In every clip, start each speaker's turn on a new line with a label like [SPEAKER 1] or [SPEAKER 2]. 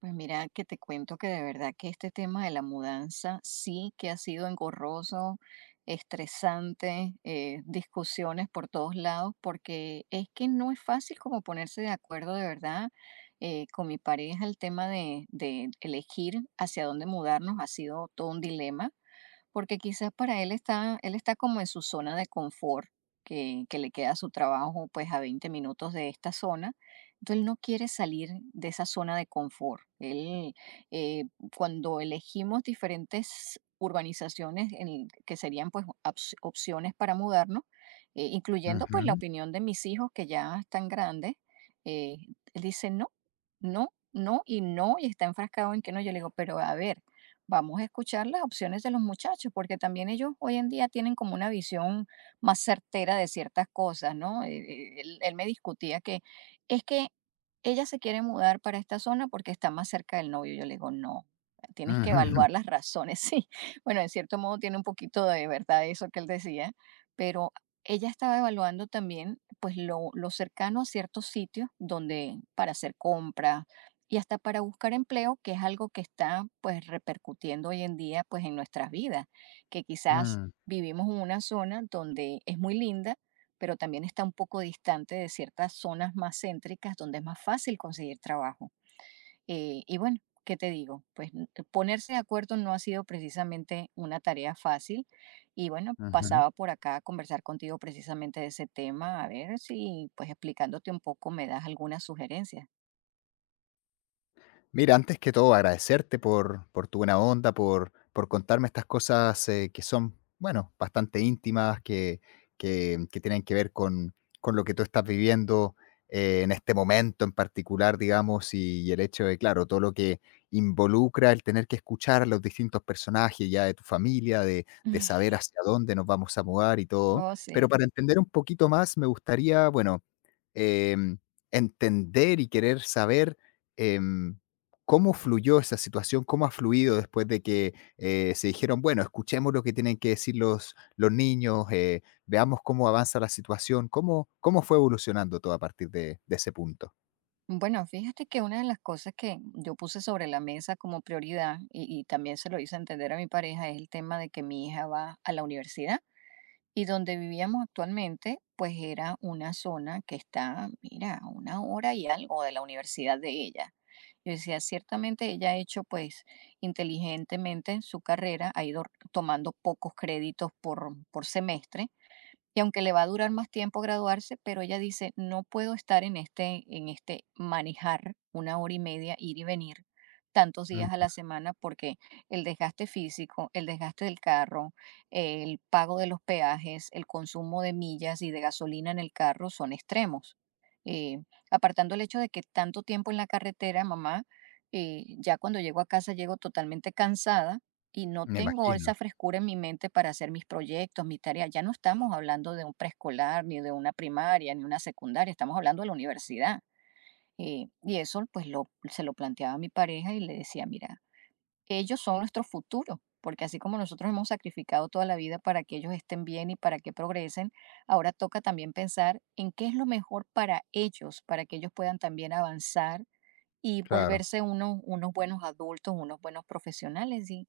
[SPEAKER 1] Pues mira, que te cuento que de verdad que este tema de la mudanza sí que ha sido engorroso, estresante, discusiones por todos lados, porque es que no es fácil como ponerse de acuerdo de verdad, con mi pareja. El tema de elegir hacia dónde mudarnos ha sido todo un dilema porque quizás para él está como en su zona de confort, que le queda su trabajo pues a 20 minutos de esta zona. Entonces él no quiere salir de esa zona de confort. Eh, Cuando elegimos diferentes urbanizaciones que serían pues opciones para mudarnos,
[SPEAKER 2] Ujú,
[SPEAKER 1] incluyendo pues la
[SPEAKER 2] ujú,
[SPEAKER 1] opinión de mis hijos que ya están grandes, eh, él dice no, no, no y no, y está enfrascado en que no. Yo le digo, pero a ver, vamos a escuchar las opciones de los muchachos, porque también ellos hoy en día tienen como una visión más certera de ciertas cosas, ¿no? Él, él me discutía que es que ella se quiere mudar para esta zona porque está más cerca del novio. Yo le digo, no, tienes que evaluar las razones, sí. Bueno, en cierto modo tiene un poquito de verdad eso que él decía, pero ella estaba evaluando también pues lo cercano a ciertos sitios donde para hacer compras, y hasta para buscar empleo, que es algo que está pues repercutiendo hoy en día pues en nuestras vidas, que quizás
[SPEAKER 2] mm,
[SPEAKER 1] vivimos en una zona donde es muy linda, pero también está un poco distante de ciertas zonas más céntricas donde es más fácil conseguir trabajo. Y bueno, ¿qué te digo? Pues ponerse de acuerdo no ha sido precisamente una tarea fácil. Y bueno,
[SPEAKER 2] ujú.
[SPEAKER 1] pasaba por acá a conversar contigo precisamente de ese tema, a ver si pues explicándote un poco me das alguna sugerencia.
[SPEAKER 2] Mira, antes que todo, agradecerte por tu buena onda, por contarme estas cosas, que son, bueno, bastante íntimas, que tienen que ver con lo que tú estás viviendo, en este momento en particular, digamos, y el hecho de, claro, todo lo que involucra el tener que escuchar a los distintos personajes ya de tu familia, de saber hacia dónde nos vamos a mudar y todo.
[SPEAKER 1] Oh, sí.
[SPEAKER 2] Pero para entender un poquito más, me gustaría, bueno, em, entender y querer saber em, cómo fluyó esa situación, cómo ha fluido después de que se dijeron, bueno, escuchemos lo que tienen que decir los niños, veamos cómo avanza la situación, cómo fue evolucionando todo a partir de ese punto.
[SPEAKER 1] Bueno, fíjate que una de las cosas que yo puse sobre la mesa como prioridad y también se lo hice entender a mi pareja es el tema de que mi hija va a la universidad y donde vivíamos actualmente, pues era una zona que está, mira, a una hora y algo de la universidad de ella. Yo decía, ciertamente ella ha hecho pues inteligentemente su carrera, ha ido tomando pocos créditos por semestre, y aunque le va a durar más tiempo graduarse, pero ella dice, no puedo estar en este manejar una hora y media, ir y venir tantos días a
[SPEAKER 2] Mm,
[SPEAKER 1] la semana porque el desgaste físico, el desgaste del carro, el pago de los peajes, el consumo de millas y de gasolina en el carro son extremos. Eh, Apartando el hecho de que tanto tiempo en la carretera, mamá, ya cuando llego a casa llego totalmente cansada y no
[SPEAKER 2] me
[SPEAKER 1] tengo esa
[SPEAKER 2] imagino,
[SPEAKER 1] frescura en mi mente para hacer mis proyectos, mis tareas. Ya no estamos hablando de un preescolar, ni de una primaria, ni una secundaria, estamos hablando de la universidad. Y eso pues lo, se lo planteaba a mi pareja y le decía, mira, ellos son nuestro futuro, porque así como nosotros hemos sacrificado toda la vida para que ellos estén bien y para que progresen, ahora toca también pensar en qué es lo mejor para ellos, para que ellos puedan también avanzar y
[SPEAKER 2] claro.
[SPEAKER 1] volverse unos buenos adultos, unos buenos profesionales. Y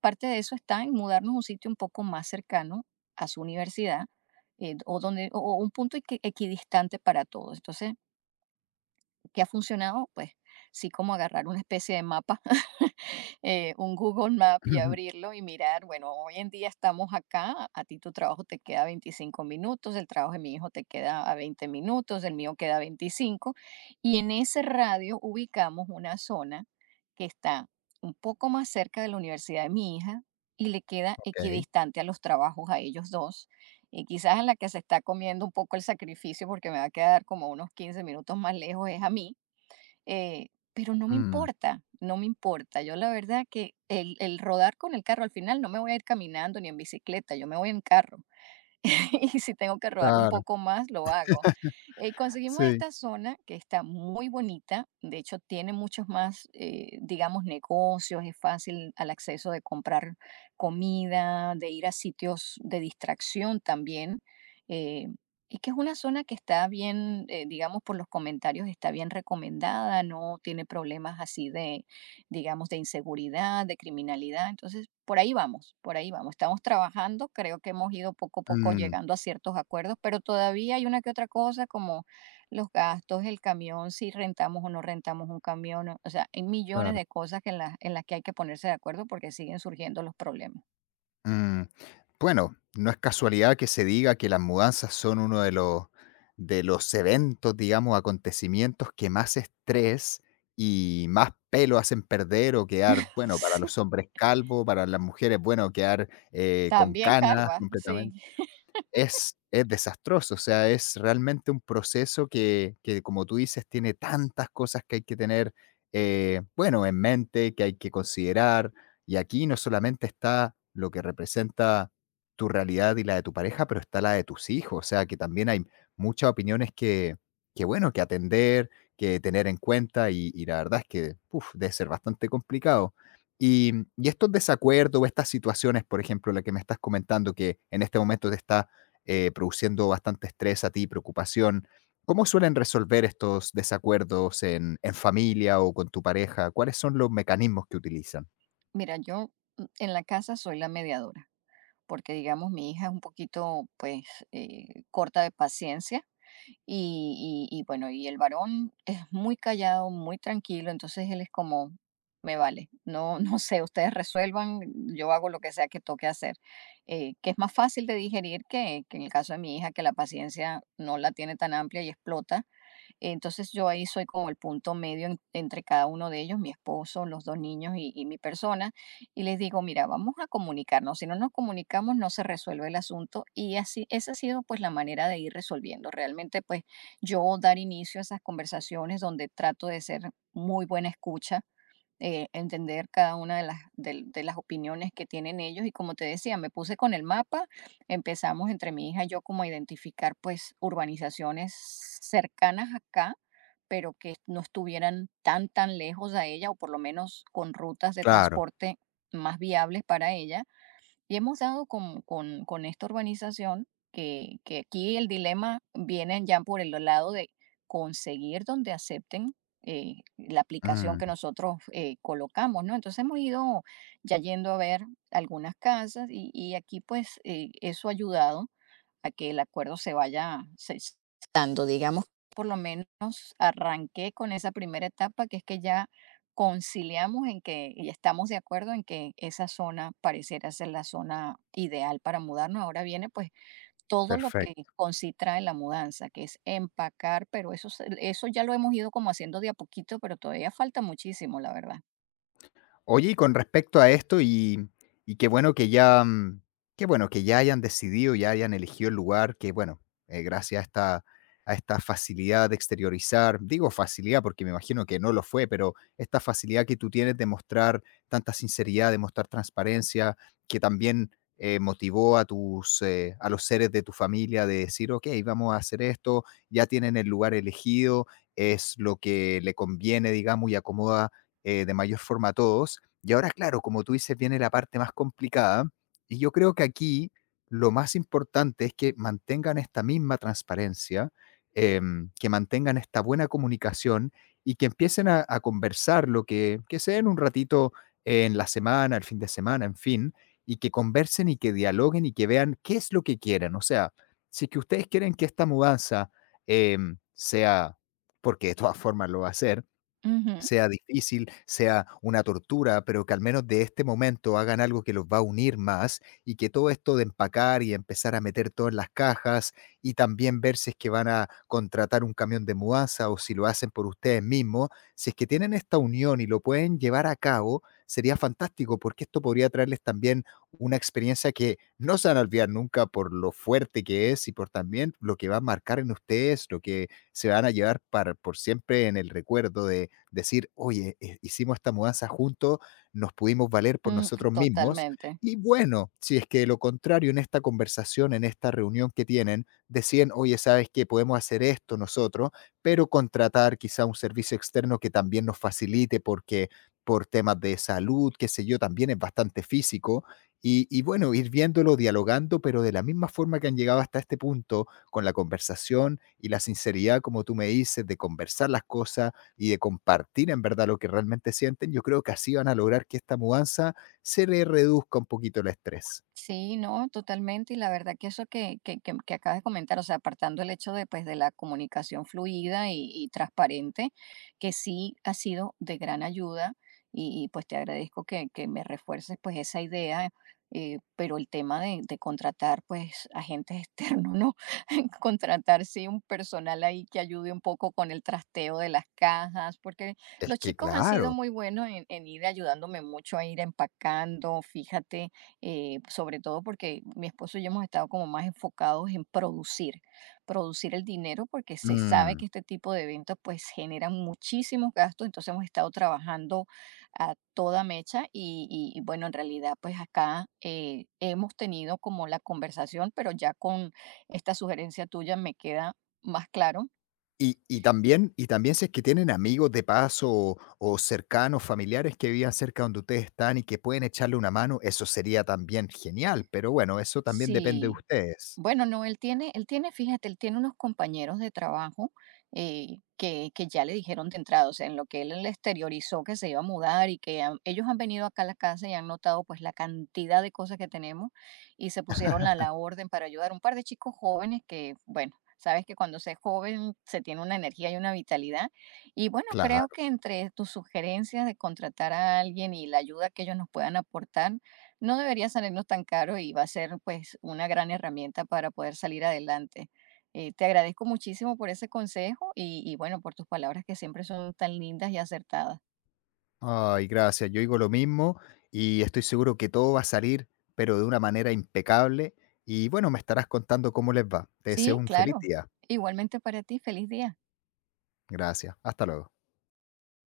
[SPEAKER 1] parte de eso está en mudarnos a un sitio un poco más cercano a su universidad, o, donde, o un punto equidistante para todos. Entonces, ¿qué ha funcionado? Pues sí, como agarrar una especie de mapa, un Google Map, y abrirlo y mirar, bueno, hoy en día estamos acá, a ti tu trabajo te queda 25 minutos, el trabajo de mi hijo te queda a 20 minutos, el mío queda a 25, y en ese radio ubicamos una zona que está un poco más cerca de la universidad de mi hija y le queda
[SPEAKER 2] Ok.
[SPEAKER 1] equidistante a los trabajos a ellos dos. Y quizás a la que se está comiendo un poco el sacrificio porque me va a quedar como unos 15 minutos más lejos es a mí, eh, pero no me
[SPEAKER 2] Mm,
[SPEAKER 1] importa, no me importa. Yo la verdad que el rodar con el carro, al final no me voy a ir caminando ni en bicicleta, yo me voy en carro. Y si tengo que rodar un
[SPEAKER 2] claro,
[SPEAKER 1] poco más, lo hago. Conseguimos
[SPEAKER 2] sí.
[SPEAKER 1] esta zona que está muy bonita, de hecho tiene muchos más, digamos, negocios, es fácil al acceso de comprar comida, de ir a sitios de distracción también. eh, y que es una zona que está bien, digamos, por los comentarios, está bien recomendada, no tiene problemas así, digamos, de inseguridad, de criminalidad. Entonces, por ahí vamos, por ahí vamos. Estamos trabajando, creo que hemos ido poco a poco
[SPEAKER 2] Mm,
[SPEAKER 1] llegando a ciertos acuerdos, pero todavía hay una que otra cosa como los gastos, el camión, si rentamos o no rentamos un camión, o sea, hay millones
[SPEAKER 2] claro.
[SPEAKER 1] de cosas que en las que hay que ponerse de acuerdo porque siguen surgiendo los problemas.
[SPEAKER 2] Mm, bueno, no es casualidad que se diga que las mudanzas son uno de los eventos, digamos, acontecimientos que más estrés y más pelo hacen perder o quedar, bueno, para
[SPEAKER 1] Sí,
[SPEAKER 2] los hombres calvo, para las mujeres, bueno, quedar con
[SPEAKER 1] también
[SPEAKER 2] canas
[SPEAKER 1] calva, sí.
[SPEAKER 2] completamente. Es desastroso, o sea, es realmente un proceso que, como tú dices, tiene tantas cosas que hay que tener, bueno, en mente, que hay que considerar. Y aquí no solamente está lo que representa tu realidad y la de tu pareja, pero está la de tus hijos, o sea, que también hay muchas opiniones que, bueno, que atender, que tener en cuenta, y la verdad es que, uf, debe ser bastante complicado. Y estos desacuerdos o estas situaciones, por ejemplo, la que me estás comentando, que en este momento te está produciendo bastante estrés a ti, preocupación. ¿Cómo suelen resolver estos desacuerdos en familia o con tu pareja? ¿Cuáles son los mecanismos que utilizan?
[SPEAKER 1] Mira, yo mm, en la casa soy la mediadora, porque digamos mi hija es un poquito pues corta de paciencia. Y bueno, y el varón es muy callado, muy tranquilo, entonces él es como, me vale, no, no sé, ustedes resuelvan, yo hago lo que sea que toque hacer. Que es más fácil de digerir que en el caso de mi hija, que la paciencia no la tiene tan amplia y explota, entonces yo ahí soy como el punto medio entre cada uno de ellos, mi esposo, los dos niños y mi persona, y les digo, mira, vamos a comunicarnos, si no nos comunicamos no se resuelve el asunto, y así, esa ha sido pues la manera de ir resolviendo. Realmente pues yo dar inicio a esas conversaciones donde trato de ser muy buena escucha, entender cada una de las opiniones que tienen ellos. Y como te decía, me puse con el mapa, empezamos entre mi hija y yo como a identificar pues urbanizaciones cercanas acá, pero que no estuvieran tan lejos a ella, o por lo menos con rutas de
[SPEAKER 2] Claro.
[SPEAKER 1] transporte más viables para ella, y hemos dado con esta urbanización que aquí el dilema viene ya por el lado de conseguir donde acepten, la aplicación
[SPEAKER 2] Mm,
[SPEAKER 1] que nosotros colocamos, ¿no? Entonces hemos ido ya yendo a ver algunas casas, y aquí pues eso ha ayudado a que el acuerdo se vaya dando, digamos, por lo menos arranqué con esa primera etapa, que es que ya conciliamos en que y estamos de acuerdo en que esa zona pareciera ser la zona ideal para mudarnos. Ahora viene pues todo lo que
[SPEAKER 2] perfecto.
[SPEAKER 1] con sí trae la mudanza, que es empacar, pero eso, eso ya lo hemos ido como haciendo de a poquito, pero todavía falta muchísimo, la verdad.
[SPEAKER 2] Oye, y con respecto a esto, y qué bueno que ya, qué bueno que ya hayan decidido, ya hayan elegido el lugar, que bueno, gracias a esta facilidad de exteriorizar, digo facilidad porque me imagino que no lo fue, pero esta facilidad que tú tienes de mostrar tanta sinceridad, de mostrar transparencia, que también motivó a los seres de tu familia de decir, ok, vamos a hacer esto, ya tienen el lugar elegido, es lo que le conviene, digamos, y acomoda de mayor forma a todos y ahora, claro, como tú dices, viene la parte más complicada. Y yo creo que aquí lo más importante es que mantengan esta misma transparencia, que mantengan esta buena comunicación y que empiecen a conversar lo que se den un ratito en la semana, el fin de semana, en fin, y que conversen y que dialoguen y que vean qué es lo que quieren. O sea, si es que ustedes quieren que esta mudanza sea, porque de todas formas lo va a hacer,
[SPEAKER 1] Ujú,
[SPEAKER 2] sea difícil, sea una tortura, pero que al menos de este momento hagan algo que los va a unir más y que todo esto de empacar y empezar a meter todo en las cajas y también ver si es que van a contratar un camión de mudanza o si lo hacen por ustedes mismos, si es que tienen esta unión y lo pueden llevar a cabo, sería fantástico porque esto podría traerles también una experiencia que no se van a olvidar nunca por lo fuerte que es y por también lo que va a marcar en ustedes, lo que se van a llevar por siempre en el recuerdo de decir, oye, hicimos esta mudanza juntos, nos pudimos valer por
[SPEAKER 1] mm,
[SPEAKER 2] nosotros mismos.
[SPEAKER 1] totalmente.
[SPEAKER 2] Y bueno, si es que de lo contrario en esta conversación, en esta reunión que tienen, deciden, oye, sabes que podemos hacer esto nosotros, pero contratar quizá un servicio externo que también nos facilite porque por temas de salud, qué sé yo, también es bastante físico. Y bueno, ir viéndolo, dialogando, pero de la misma forma que han llegado hasta este punto, con la conversación y la sinceridad, como tú me dices, de conversar las cosas y de compartir en verdad lo que realmente sienten, yo creo que así van a lograr que esta mudanza se le reduzca un poquito el estrés.
[SPEAKER 1] Sí, no, totalmente. Y la verdad que eso que acabas de comentar, o sea, apartando el hecho de, pues, de la comunicación fluida y transparente, que sí ha sido de gran ayuda pues te agradezco que me refuerces pues esa idea, pero el tema de contratar pues agentes externos, ¿no? Contratar sí un personal ahí que ayude un poco con el trasteo de las cajas, porque
[SPEAKER 2] Es
[SPEAKER 1] los
[SPEAKER 2] que
[SPEAKER 1] chicos han sido
[SPEAKER 2] claro.
[SPEAKER 1] muy buenos en ir ayudándome mucho a ir empacando, fíjate, sobre todo porque mi esposo y yo hemos estado como más enfocados en producir, producir el dinero porque se sabe
[SPEAKER 2] Mm.
[SPEAKER 1] que este tipo de eventos pues generan muchísimos gastos, entonces hemos estado trabajando a toda mecha y bueno, en realidad pues acá hemos tenido como la conversación, pero ya con esta sugerencia tuya me queda más claro.
[SPEAKER 2] Y también si es que tienen amigos de paso o cercanos, familiares que vivan cerca donde ustedes están y que pueden echarle una mano, eso sería también genial, pero bueno, eso también depende de
[SPEAKER 1] Si.
[SPEAKER 2] ustedes.
[SPEAKER 1] Bueno, no, él tiene unos compañeros de trabajo, que ya le dijeron de entrada, o sea, en lo que él le exteriorizó que se iba a mudar, y ellos han venido acá a la casa y han notado pues la cantidad de cosas que tenemos y se pusieron a la orden para ayudar. Un par de chicos jóvenes que, bueno, sabes que cuando se es joven se tiene una energía y una vitalidad. Y bueno, creo
[SPEAKER 2] Claro.
[SPEAKER 1] que entre tus sugerencias de contratar a alguien y la ayuda que ellos nos puedan aportar, no debería salirnos tan caro y va a ser pues una gran herramienta para poder salir adelante. Te agradezco muchísimo por ese consejo y bueno, por tus palabras que siempre son tan lindas y acertadas.
[SPEAKER 2] Ay, gracias. Yo digo lo mismo y estoy seguro que todo va a salir, pero de una manera impecable. Y bueno, me estarás contando cómo les va. Te deseo
[SPEAKER 1] Sí,
[SPEAKER 2] un feliz
[SPEAKER 1] claro.
[SPEAKER 2] día.
[SPEAKER 1] Igualmente para ti, feliz día.
[SPEAKER 2] Gracias. Hasta luego.